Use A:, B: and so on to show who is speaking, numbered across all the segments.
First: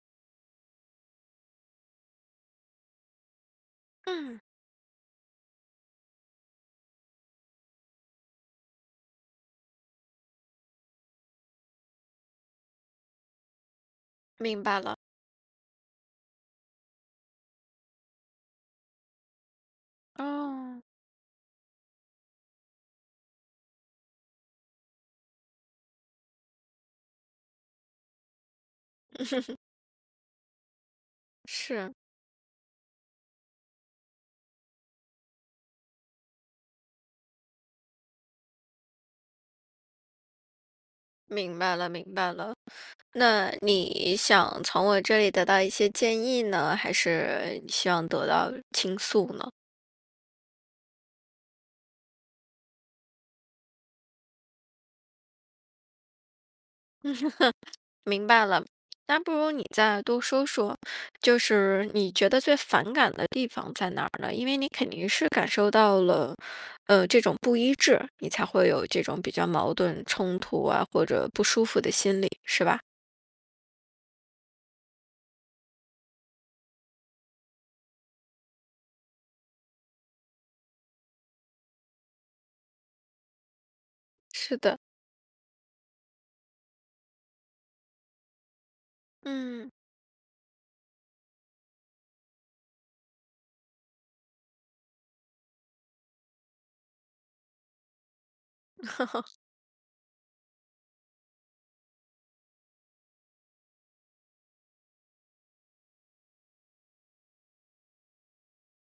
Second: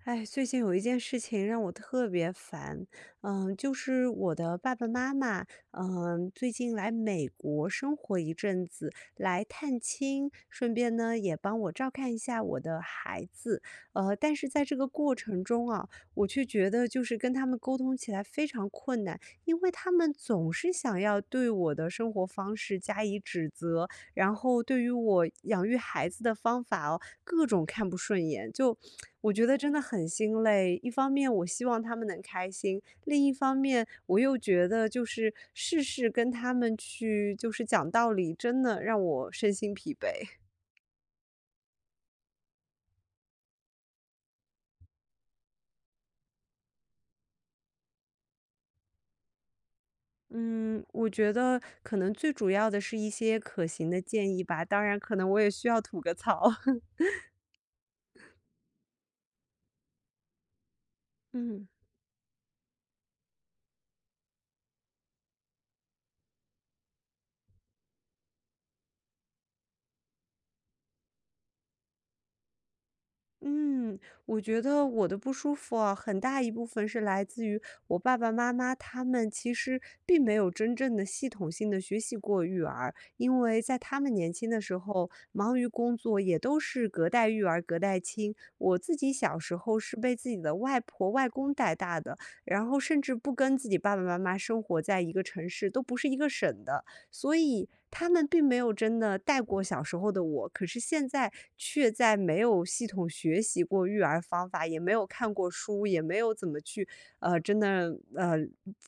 A: 哎，最近有一件事情让我特别烦。呃，就是我
B: 嗯。
A: 的爸爸妈妈，呃，最近来美国生活一阵子，来探亲，顺便呢，也帮我照看一下我的孩子。呃，但是在
B: 明
A: 这
B: 白
A: 个
B: 了。
A: 过程中啊，我却觉得就是跟他们沟通起来非常困难，因为他们总是
B: 哦。
A: 想要对我的生活方式加以指责，然后对于我养育孩子的方法哦，各种看不顺眼。就 我觉 得真的很心累，一方面我希望
B: 是。
A: 他们能开心，另一方面我又觉得，就是事事跟他们去就是讲道理，真的让我身心疲惫。
B: 明白了，明白了，那你想从我这里得到一些建议呢，还是希望得到倾诉呢？
A: 嗯，我觉得可能最主要的是一些可行的建议吧，当然可能我也需要吐个槽。
B: 明白了，那不如你再多说说，就
A: 嗯。
B: 是你觉得最反感的地方在哪儿呢？因为你肯定是感受到了，呃，这种不一致，你才会有这种比较矛盾、冲突啊，或者不舒服的心理，是吧？
A: 嗯，我觉得我的不舒服哦，很大一部分是来自于，我爸爸妈妈他们其实并没有真正地系统性地学习过育儿，因为在他们年轻
B: 是
A: 的
B: 的。
A: 时候忙于工作，也都是隔代育儿、隔代亲。我自己小时
B: 嗯。
A: 候，是被自己的外婆外公带大的，然后甚至不跟自己爸爸妈妈生活在一个城市，都不是一个省的，所以他们并没有真的 带过小时候的我。可是现在，却在没有系统学习过育儿方法、也没有看过书、也没有怎么去呃，真的呃，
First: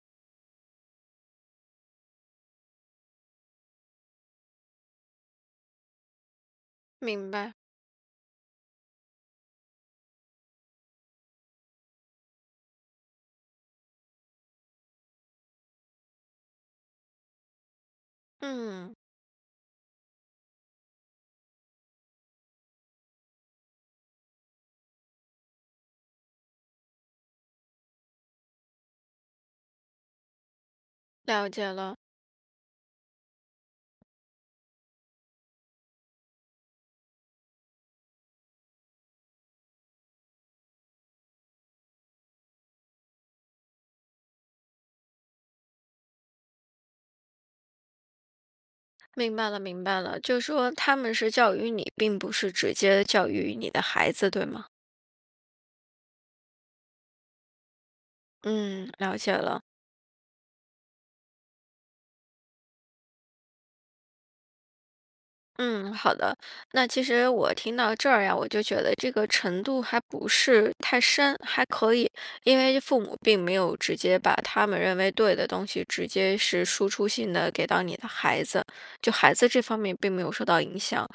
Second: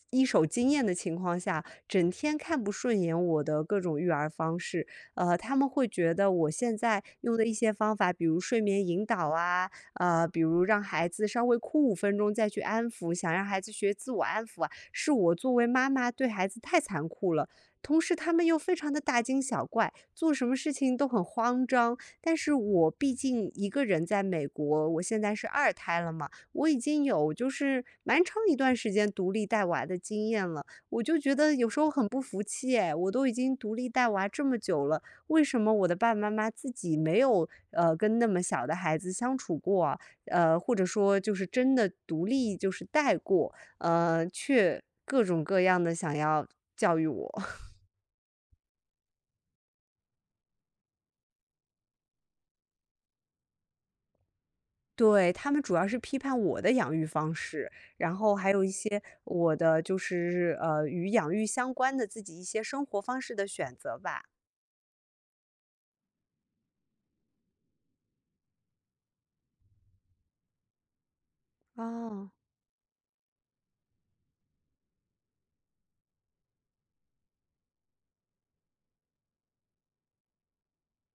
A: 一手经验的情况下，整天看不顺眼我的各种育儿方式。呃，他们会觉得我现在
B: 明
A: 用的一
B: 白。
A: 些方法，比如睡眠引导啊，呃，比如让孩子稍微哭5分钟再去安抚，想让孩子学自我安抚啊，是我作为妈妈对孩子太残酷了。同时他们又非常
B: 嗯。
A: 地大惊小怪，做什么事情都很慌张。但是我毕竟一个人在美国，我现在是2胎了嘛，我已经有就是蛮长一段时间独立带娃的经验了。我就觉
B: 了
A: 得有
B: 解
A: 时候
B: 了。
A: 很不服气哎，我都已经独立带娃这么久了，为什么我的爸爸妈妈自己没有，呃，跟那么小的孩子相处过，呃，或者说就是真的独立就是带过，呃，却各种各样地想要教育我。
B: 明白了，明白了。就说他们是教育你，并不是直接教育你的孩子，对吗？
A: 对，他们主要是批判我的养育方式，然后还有一
B: 嗯，
A: 些
B: 了解
A: 我
B: 了。
A: 的就是，呃，与养育相关的自己一些生活方式的选择吧。
B: 嗯，好的。那其实我听到这儿呀，我就觉得这个程度还不是太深，还可以。
A: 哦。
B: 因为父母并没有直接把他们认为对的东西，直接是输出性地给到你的孩子，就孩子这方面并没有受到影响。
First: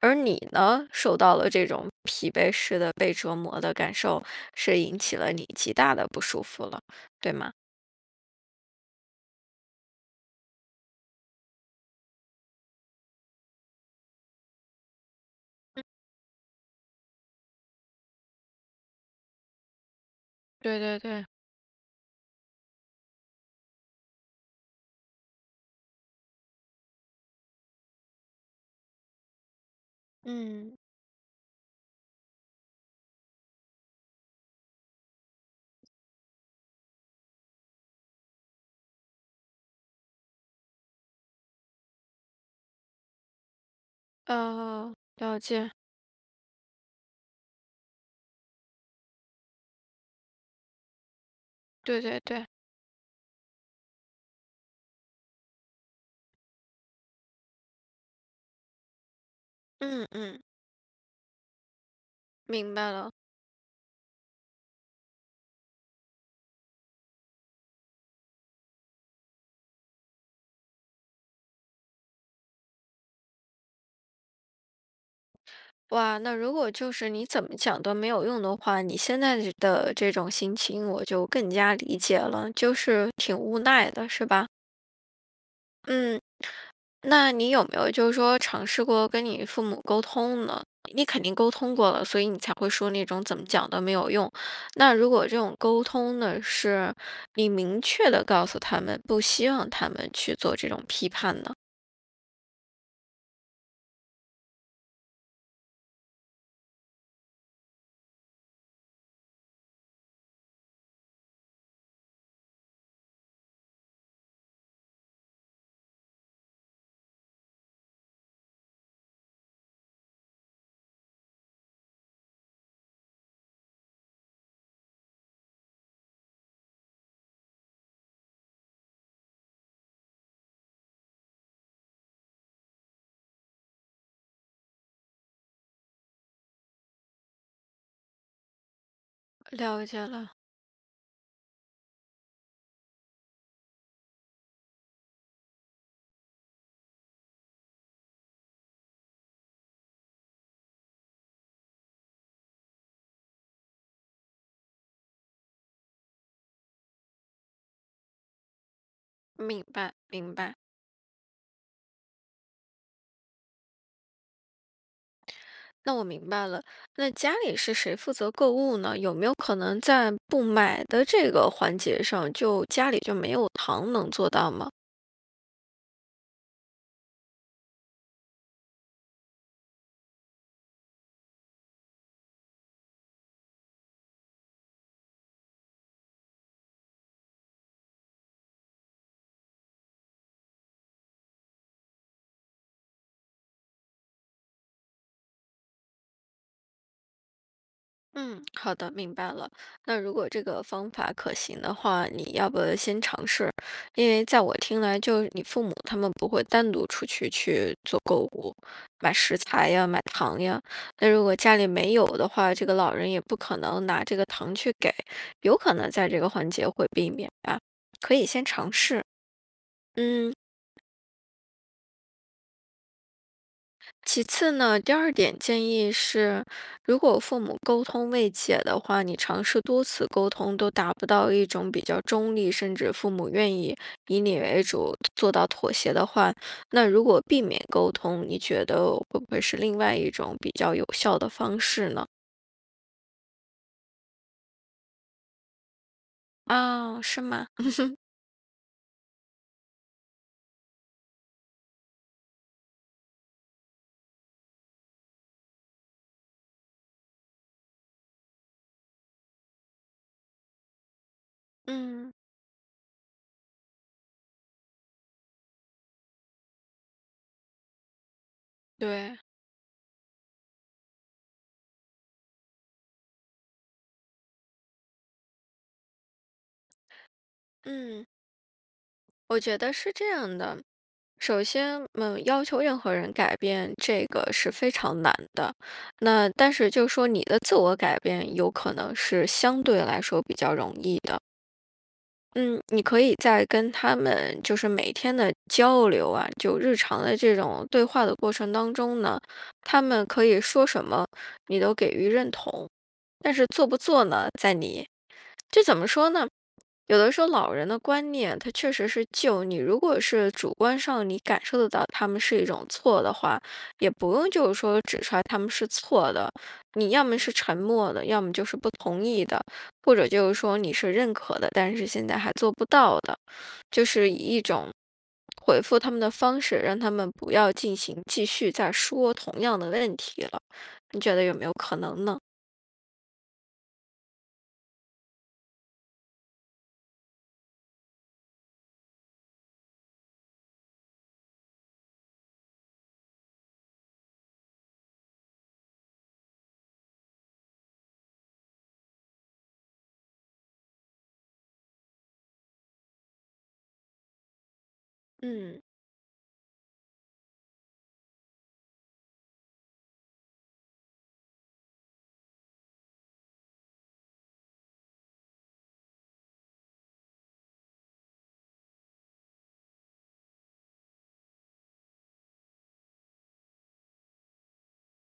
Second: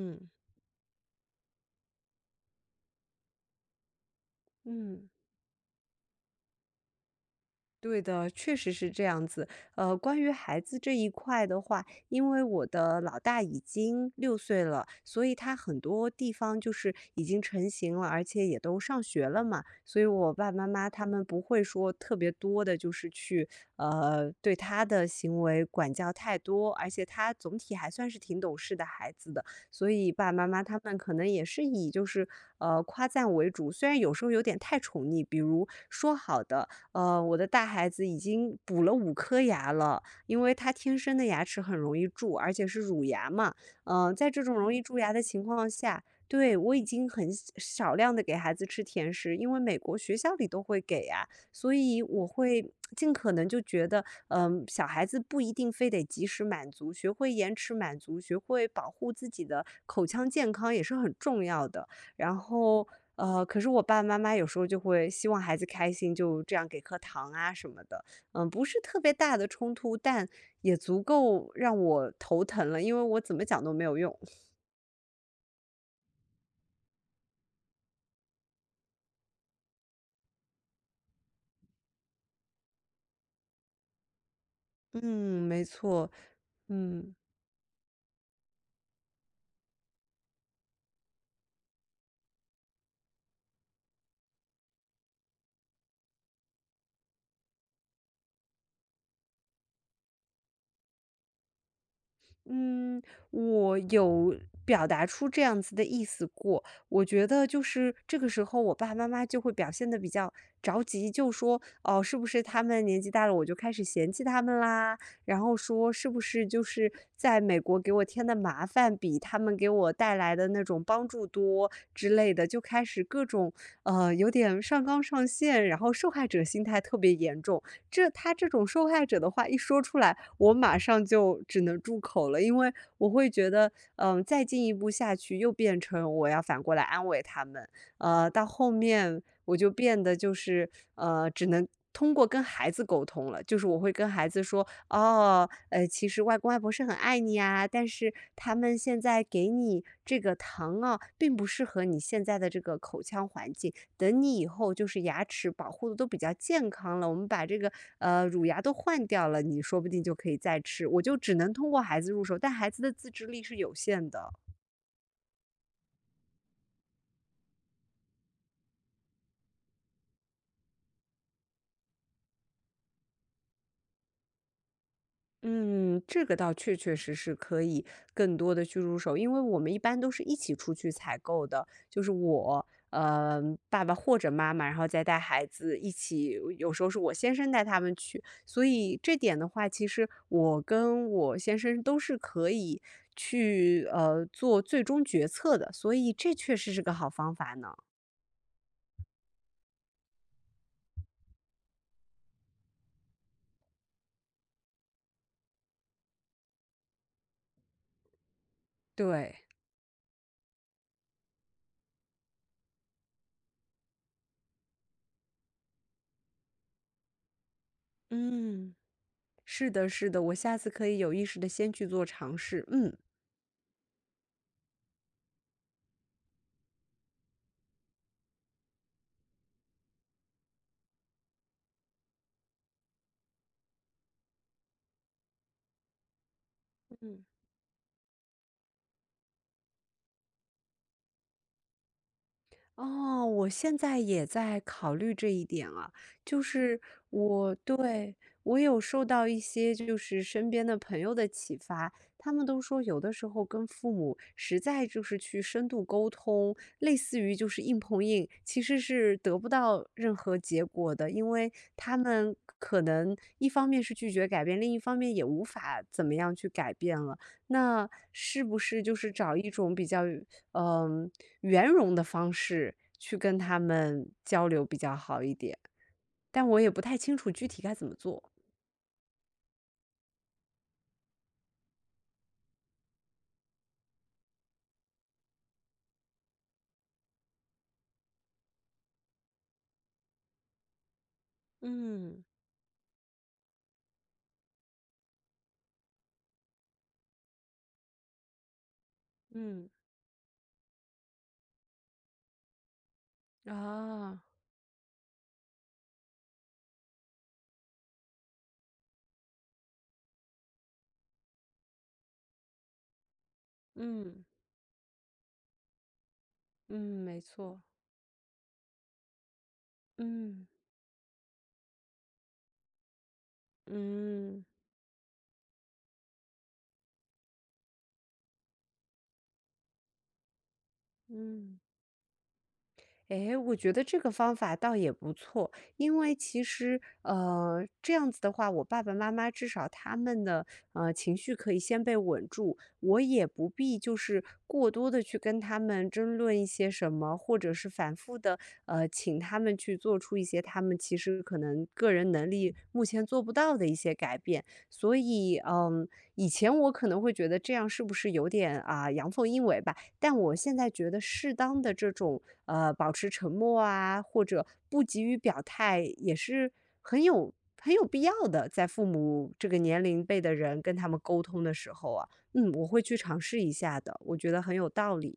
B: 而你呢，受到了这种疲惫式的被折磨的感受，是引
A: 嗯。
B: 起了你极大地不舒服了，对吗？
A: 对的，确实是这样子。呃，关于孩子这一块的话，因为我的老大已经6岁了，所以他很
B: 嗯。
A: 多地方就是已经成型了，而且也都上学了嘛。所以我爸爸妈
B: 对
A: 妈
B: 对
A: 他们
B: 对。
A: 不会说特别多地就是去，呃，对他的行为管教太多。而且他总体还算是挺懂事的孩子的，所以，爸爸妈妈
B: 嗯。
A: 他们可能也是以就是，呃，夸赞为主。虽然有时候有点太宠溺，比如，说好的呃，我的大孩子已经补了5颗牙了，因为他天生的牙齿很容易蛀，而且是乳牙嘛。呃，在这种容易
B: 哦，
A: 蛀牙的
B: 了
A: 情况
B: 解。
A: 下对，我已经很少少量地给孩子吃甜食，因为美国学校里都会给呀。所
B: 对
A: 以
B: 对
A: 我
B: 对。
A: 会 尽可能就觉得，嗯，小孩子不一定非得即时满足，学会延迟满足，学会保护自己的口
B: 嗯，
A: 腔
B: 嗯。
A: 健康，也是很重要的。然
B: 明
A: 后，
B: 白了。
A: 呃，可是我爸爸妈妈有时候就会希望孩子开心，就这样给颗糖啊什么的。嗯，不是特别大的冲突，但也足够让我头疼了，因为我怎么讲都没有用。
B: 哇，那如果就是你怎么讲都没有用的话，你现在的这的这种心情我就更加理解了，就是挺无奈的，是吧？
A: 嗯，没错，
B: 嗯。
A: 嗯。
B: 那你有没有就是说，尝试过跟你父母沟通呢？你肯定沟通过了，所以你才会说那种“怎么讲都没有用”，那如果这种沟通呢，是你明确地告诉他们，不希望他们去做这种批判呢？
A: 嗯，我有表达出这样子的意思过。我觉得就是这个时候我爸爸妈妈就会表现得比较着急，就说，哦，是不是他们年纪大了，我就开始嫌弃他们啦？然后说，是不是就是在美国给我添的麻烦，比他们给我带来的那种帮助多？之类的。就开始各种，呃，有点上纲上线，然后受害者心态特别严重。这他这种受害者的话一说出来，我马上就只能住口了，因为我会觉得，嗯，再进一步下去，又变成我要反过来安慰他们。呃，到后面我就
B: 了
A: 变
B: 解
A: 得就
B: 了。
A: 是，呃，只能通过跟孩子沟通了。就是我会跟孩子说：“哦，呃，其实外公外婆是很爱你啊，但是他们现在给你这个糖哦，并不适合你现在的这个口腔环境。等你以后，就是牙齿保护得都比较健康了，我们把这个，呃，乳牙都换掉了，你
B: 明
A: 说不
B: 白，
A: 定就可
B: 明
A: 以
B: 白。
A: 再吃。”我就只能通过孩子入手，但孩子的自制力是有限的。
B: 那我明白了，那家里是谁负责购物呢？有没有可能在不买的这个环节上，就家里就没有糖，能做到吗？
A: 嗯，这个倒确确实实可以更多地去入手，因为我们一般都是一起出去采购的。就是我，呃，爸爸或者妈妈，然后再带孩子一起，有时候是我先生带他们去。所以这点的话其实，我跟我先生都是可以去，呃，做最终决策的，所以这确实是个好方法呢。
B: 嗯，好的，明白了。那如果这个方法可行的话，你要不先尝试？因为在我听来，就你父母他们不会单独出去，去做购物、买食
A: 对。
B: 材呀、买糖呀。那如果家里没有的话，这个老人也不可能拿这个糖去给，有可能在这个环节会避免呀，可以先尝
A: 嗯，
B: 试，
A: 是的，是的。我
B: 嗯。
A: 下次可以有意识地先去做尝试，嗯。
B: 其次呢，第2点建议是，如果父母沟通未解的话，你尝试多次沟通都达不到一种比较中立，甚至父母愿意以你为主，做到妥协的话，那如果
A: 嗯。
B: 避免沟通，你觉得会不会是另外一种比较有效的方式呢？
A: 哦，我现在也在考虑这一点啊。就是
B: 哦，是吗？
A: 我 对，我有受到一些，就是身边的朋友的启发。他们都说有的时候跟父母，实在就是去深度沟通，类似于就是硬碰硬，其实是得不到任何结果的。因为他
B: 嗯。
A: 们可可能一方面是拒绝改变，另一方面也无法怎么样去改变了。那是不是就是
B: 对。
A: 找一种比较圆呃，圆融的方式去跟他们交流比较好一点？但我也不太清楚具体该怎么
B: 嗯。
A: 做。
B: 我觉得是这样的，首先，嗯，要求任何人改变，这个是非常难的。那但是就说你的自我改变，有可能是相对来说比较容易的。
A: 嗯。
B: 嗯，你可以在跟他们就是每天的交流啊，就日常的这种对话的过程当中呢，
A: 嗯。
B: 他们可以说什么，你都给予认同，但是做不做
A: 啊。
B: 呢在你。这怎么说呢？有的时候老人的观念，它确实是旧。你如果是主观上，你感受得到他们是一种错的话，也不
A: 嗯。
B: 用就是说指出来他们是错的。
A: 嗯，
B: 你要么
A: 没
B: 是沉
A: 错。
B: 默的，要么就是不同意的，或者就是
A: 嗯。
B: 说你是认可的，但是现在还做不到的。就是以一
A: 嗯。
B: 种回复他们的方式，让他们不要进行继续再说同样的问题了，你觉得有没有
A: 嗯。
B: 可能呢？
A: 哎，我觉得这个方法倒也不错。因为其实，呃，这样子的话，我爸爸妈妈至少他们的，呃，情绪可以先被稳住，我也不必就是过多地去跟他们争论一些什么，或者是反复地，呃，请他们去做出一些他们其实可能个人能力，目前做不到的一些改变。所以，
B: 嗯。
A: 嗯，以前我可能会觉得这样是不是有点，啊，阳奉阴违吧，但我现在觉得适当的这种，呃，保持沉默啊，或者不急于表态，也是很有很有必要的，在父母这个年龄辈的人，跟他们沟通的时候啊。嗯，我会去尝试一下的，我觉得很有道理。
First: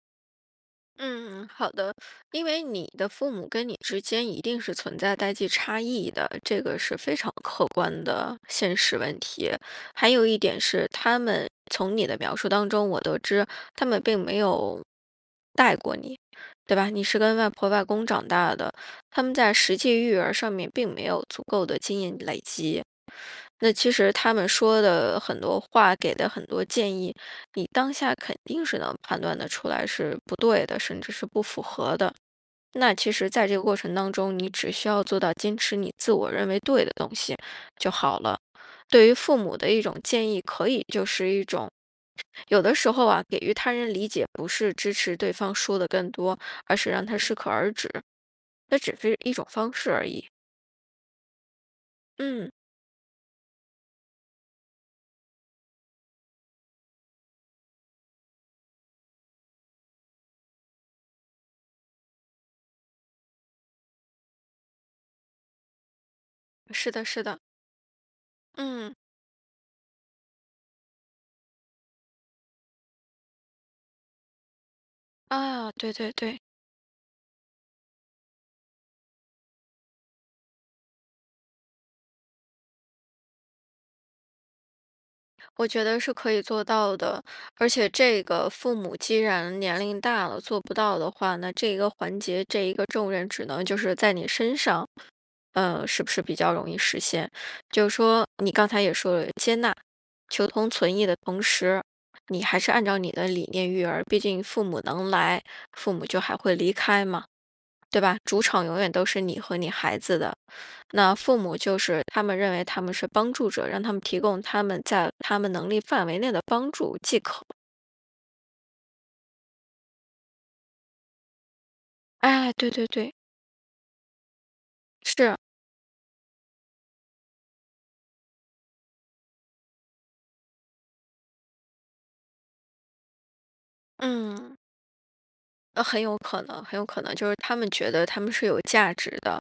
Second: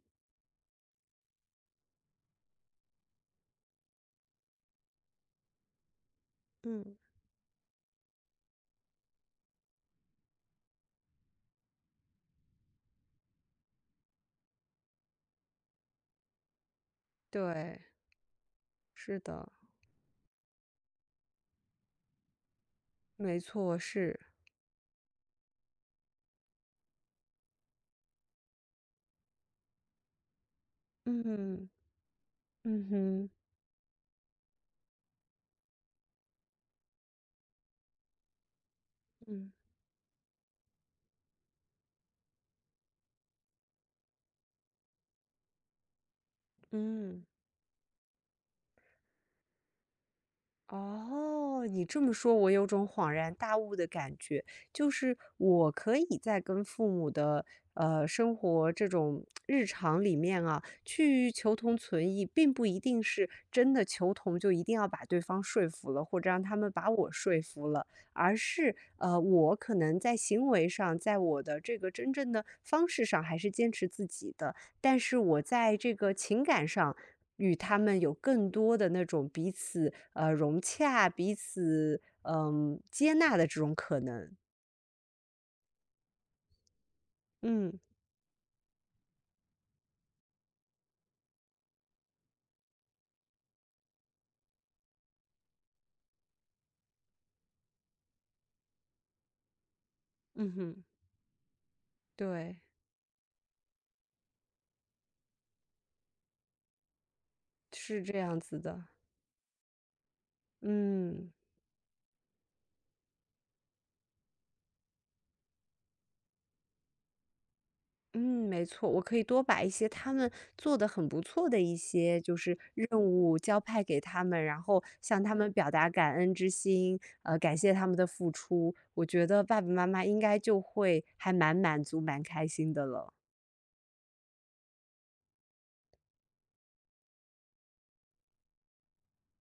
B: 嗯，好的。因为你的父母跟你之间一定是存在代际差异的，这个
A: 嗯。
B: 是非常客观的现实问题。还有一点是，他们从你的描述当中我得知，他们并没有带过你，对吧？你是跟外婆外
A: 对。
B: 公长大的，
A: 是
B: 他们
A: 的。
B: 在实际育儿上面，并没有足够的经验累积。
A: 没
B: 那
A: 错，
B: 其实
A: 是。
B: 他们说的很多话，给的很多建议，你当下肯定是能判断得出来，是不对的，甚至是不符
A: 嗯，
B: 合的。
A: 嗯
B: 那其实
A: 哼。
B: 在这个过程当中，你只需要做到坚持你自我认为对的东西就好了。对于父
A: 嗯。
B: 母的一种建议，可以就是一种有的时候啊，给予他人理解不是支持对方说的更多，而是让他
A: 嗯。
B: 适可而止，那只是一种方式而已。
A: 哦，你这么说
B: 嗯。
A: 我有种恍然大悟的感觉。就是我可以在跟父母的，呃，生活，这种 日常里面啊，去求同存异，并不一定是真的求同，就一定要把对方说服了，或者让他们把
B: 是的，
A: 我
B: 是的。
A: 说服了。而是，
B: 嗯。
A: 呃，我可能在行为上，在我的这个真正的方式上，还是坚持自己的。但是我
B: 啊，
A: 在
B: 对
A: 这
B: 对
A: 个
B: 对。
A: 情感上，与他们有更多的那种彼此，呃，融洽，彼此，呃，接纳的这种可能。
B: 我觉得是可以做到的。而
A: 嗯。
B: 且这个父母既然年龄大了，做不到的话，那这个环节，这一个重任只能就是在你身上，呃，是不是比较容易实现。就是说你刚才也说了接纳，求
A: 嗯
B: 同
A: 哼。
B: 存异的同时，你
A: 对。
B: 还是按照你的理念育儿，毕竟父母能来，父母就还会离开嘛，对
A: 是
B: 吧？
A: 这样
B: 主
A: 子
B: 场永
A: 的。
B: 远都是你和你孩子的，那
A: 嗯。
B: 父母就是他们认为他们是帮助者，让他们提供他们在他们能力范围内的帮助即可。
A: 嗯，没错，我可以多把一些他们做得很不错的一些就
B: 哎，
A: 是
B: 对对
A: 任
B: 对。
A: 务交派给他们，然后向他
B: 是。
A: 们表达感恩之心，呃，感谢他们的付出，我觉得爸爸妈妈应该就会还蛮满足、蛮开心的了。
B: 嗯。呃，很有可能很有可能，就是他们觉得他们是有价值的，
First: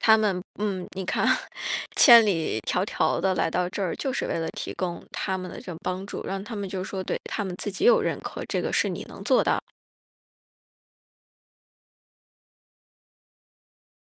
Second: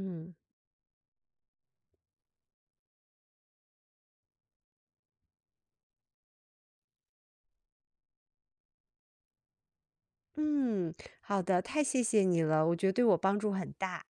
B: 他们嗯，你看，千里迢迢地来到这儿，就是为了提供他们的这个帮助，让他们就说对他们自己有认可，这个是你能做到。
A: 嗯，好的，太谢谢你了，我觉得对我帮助很大。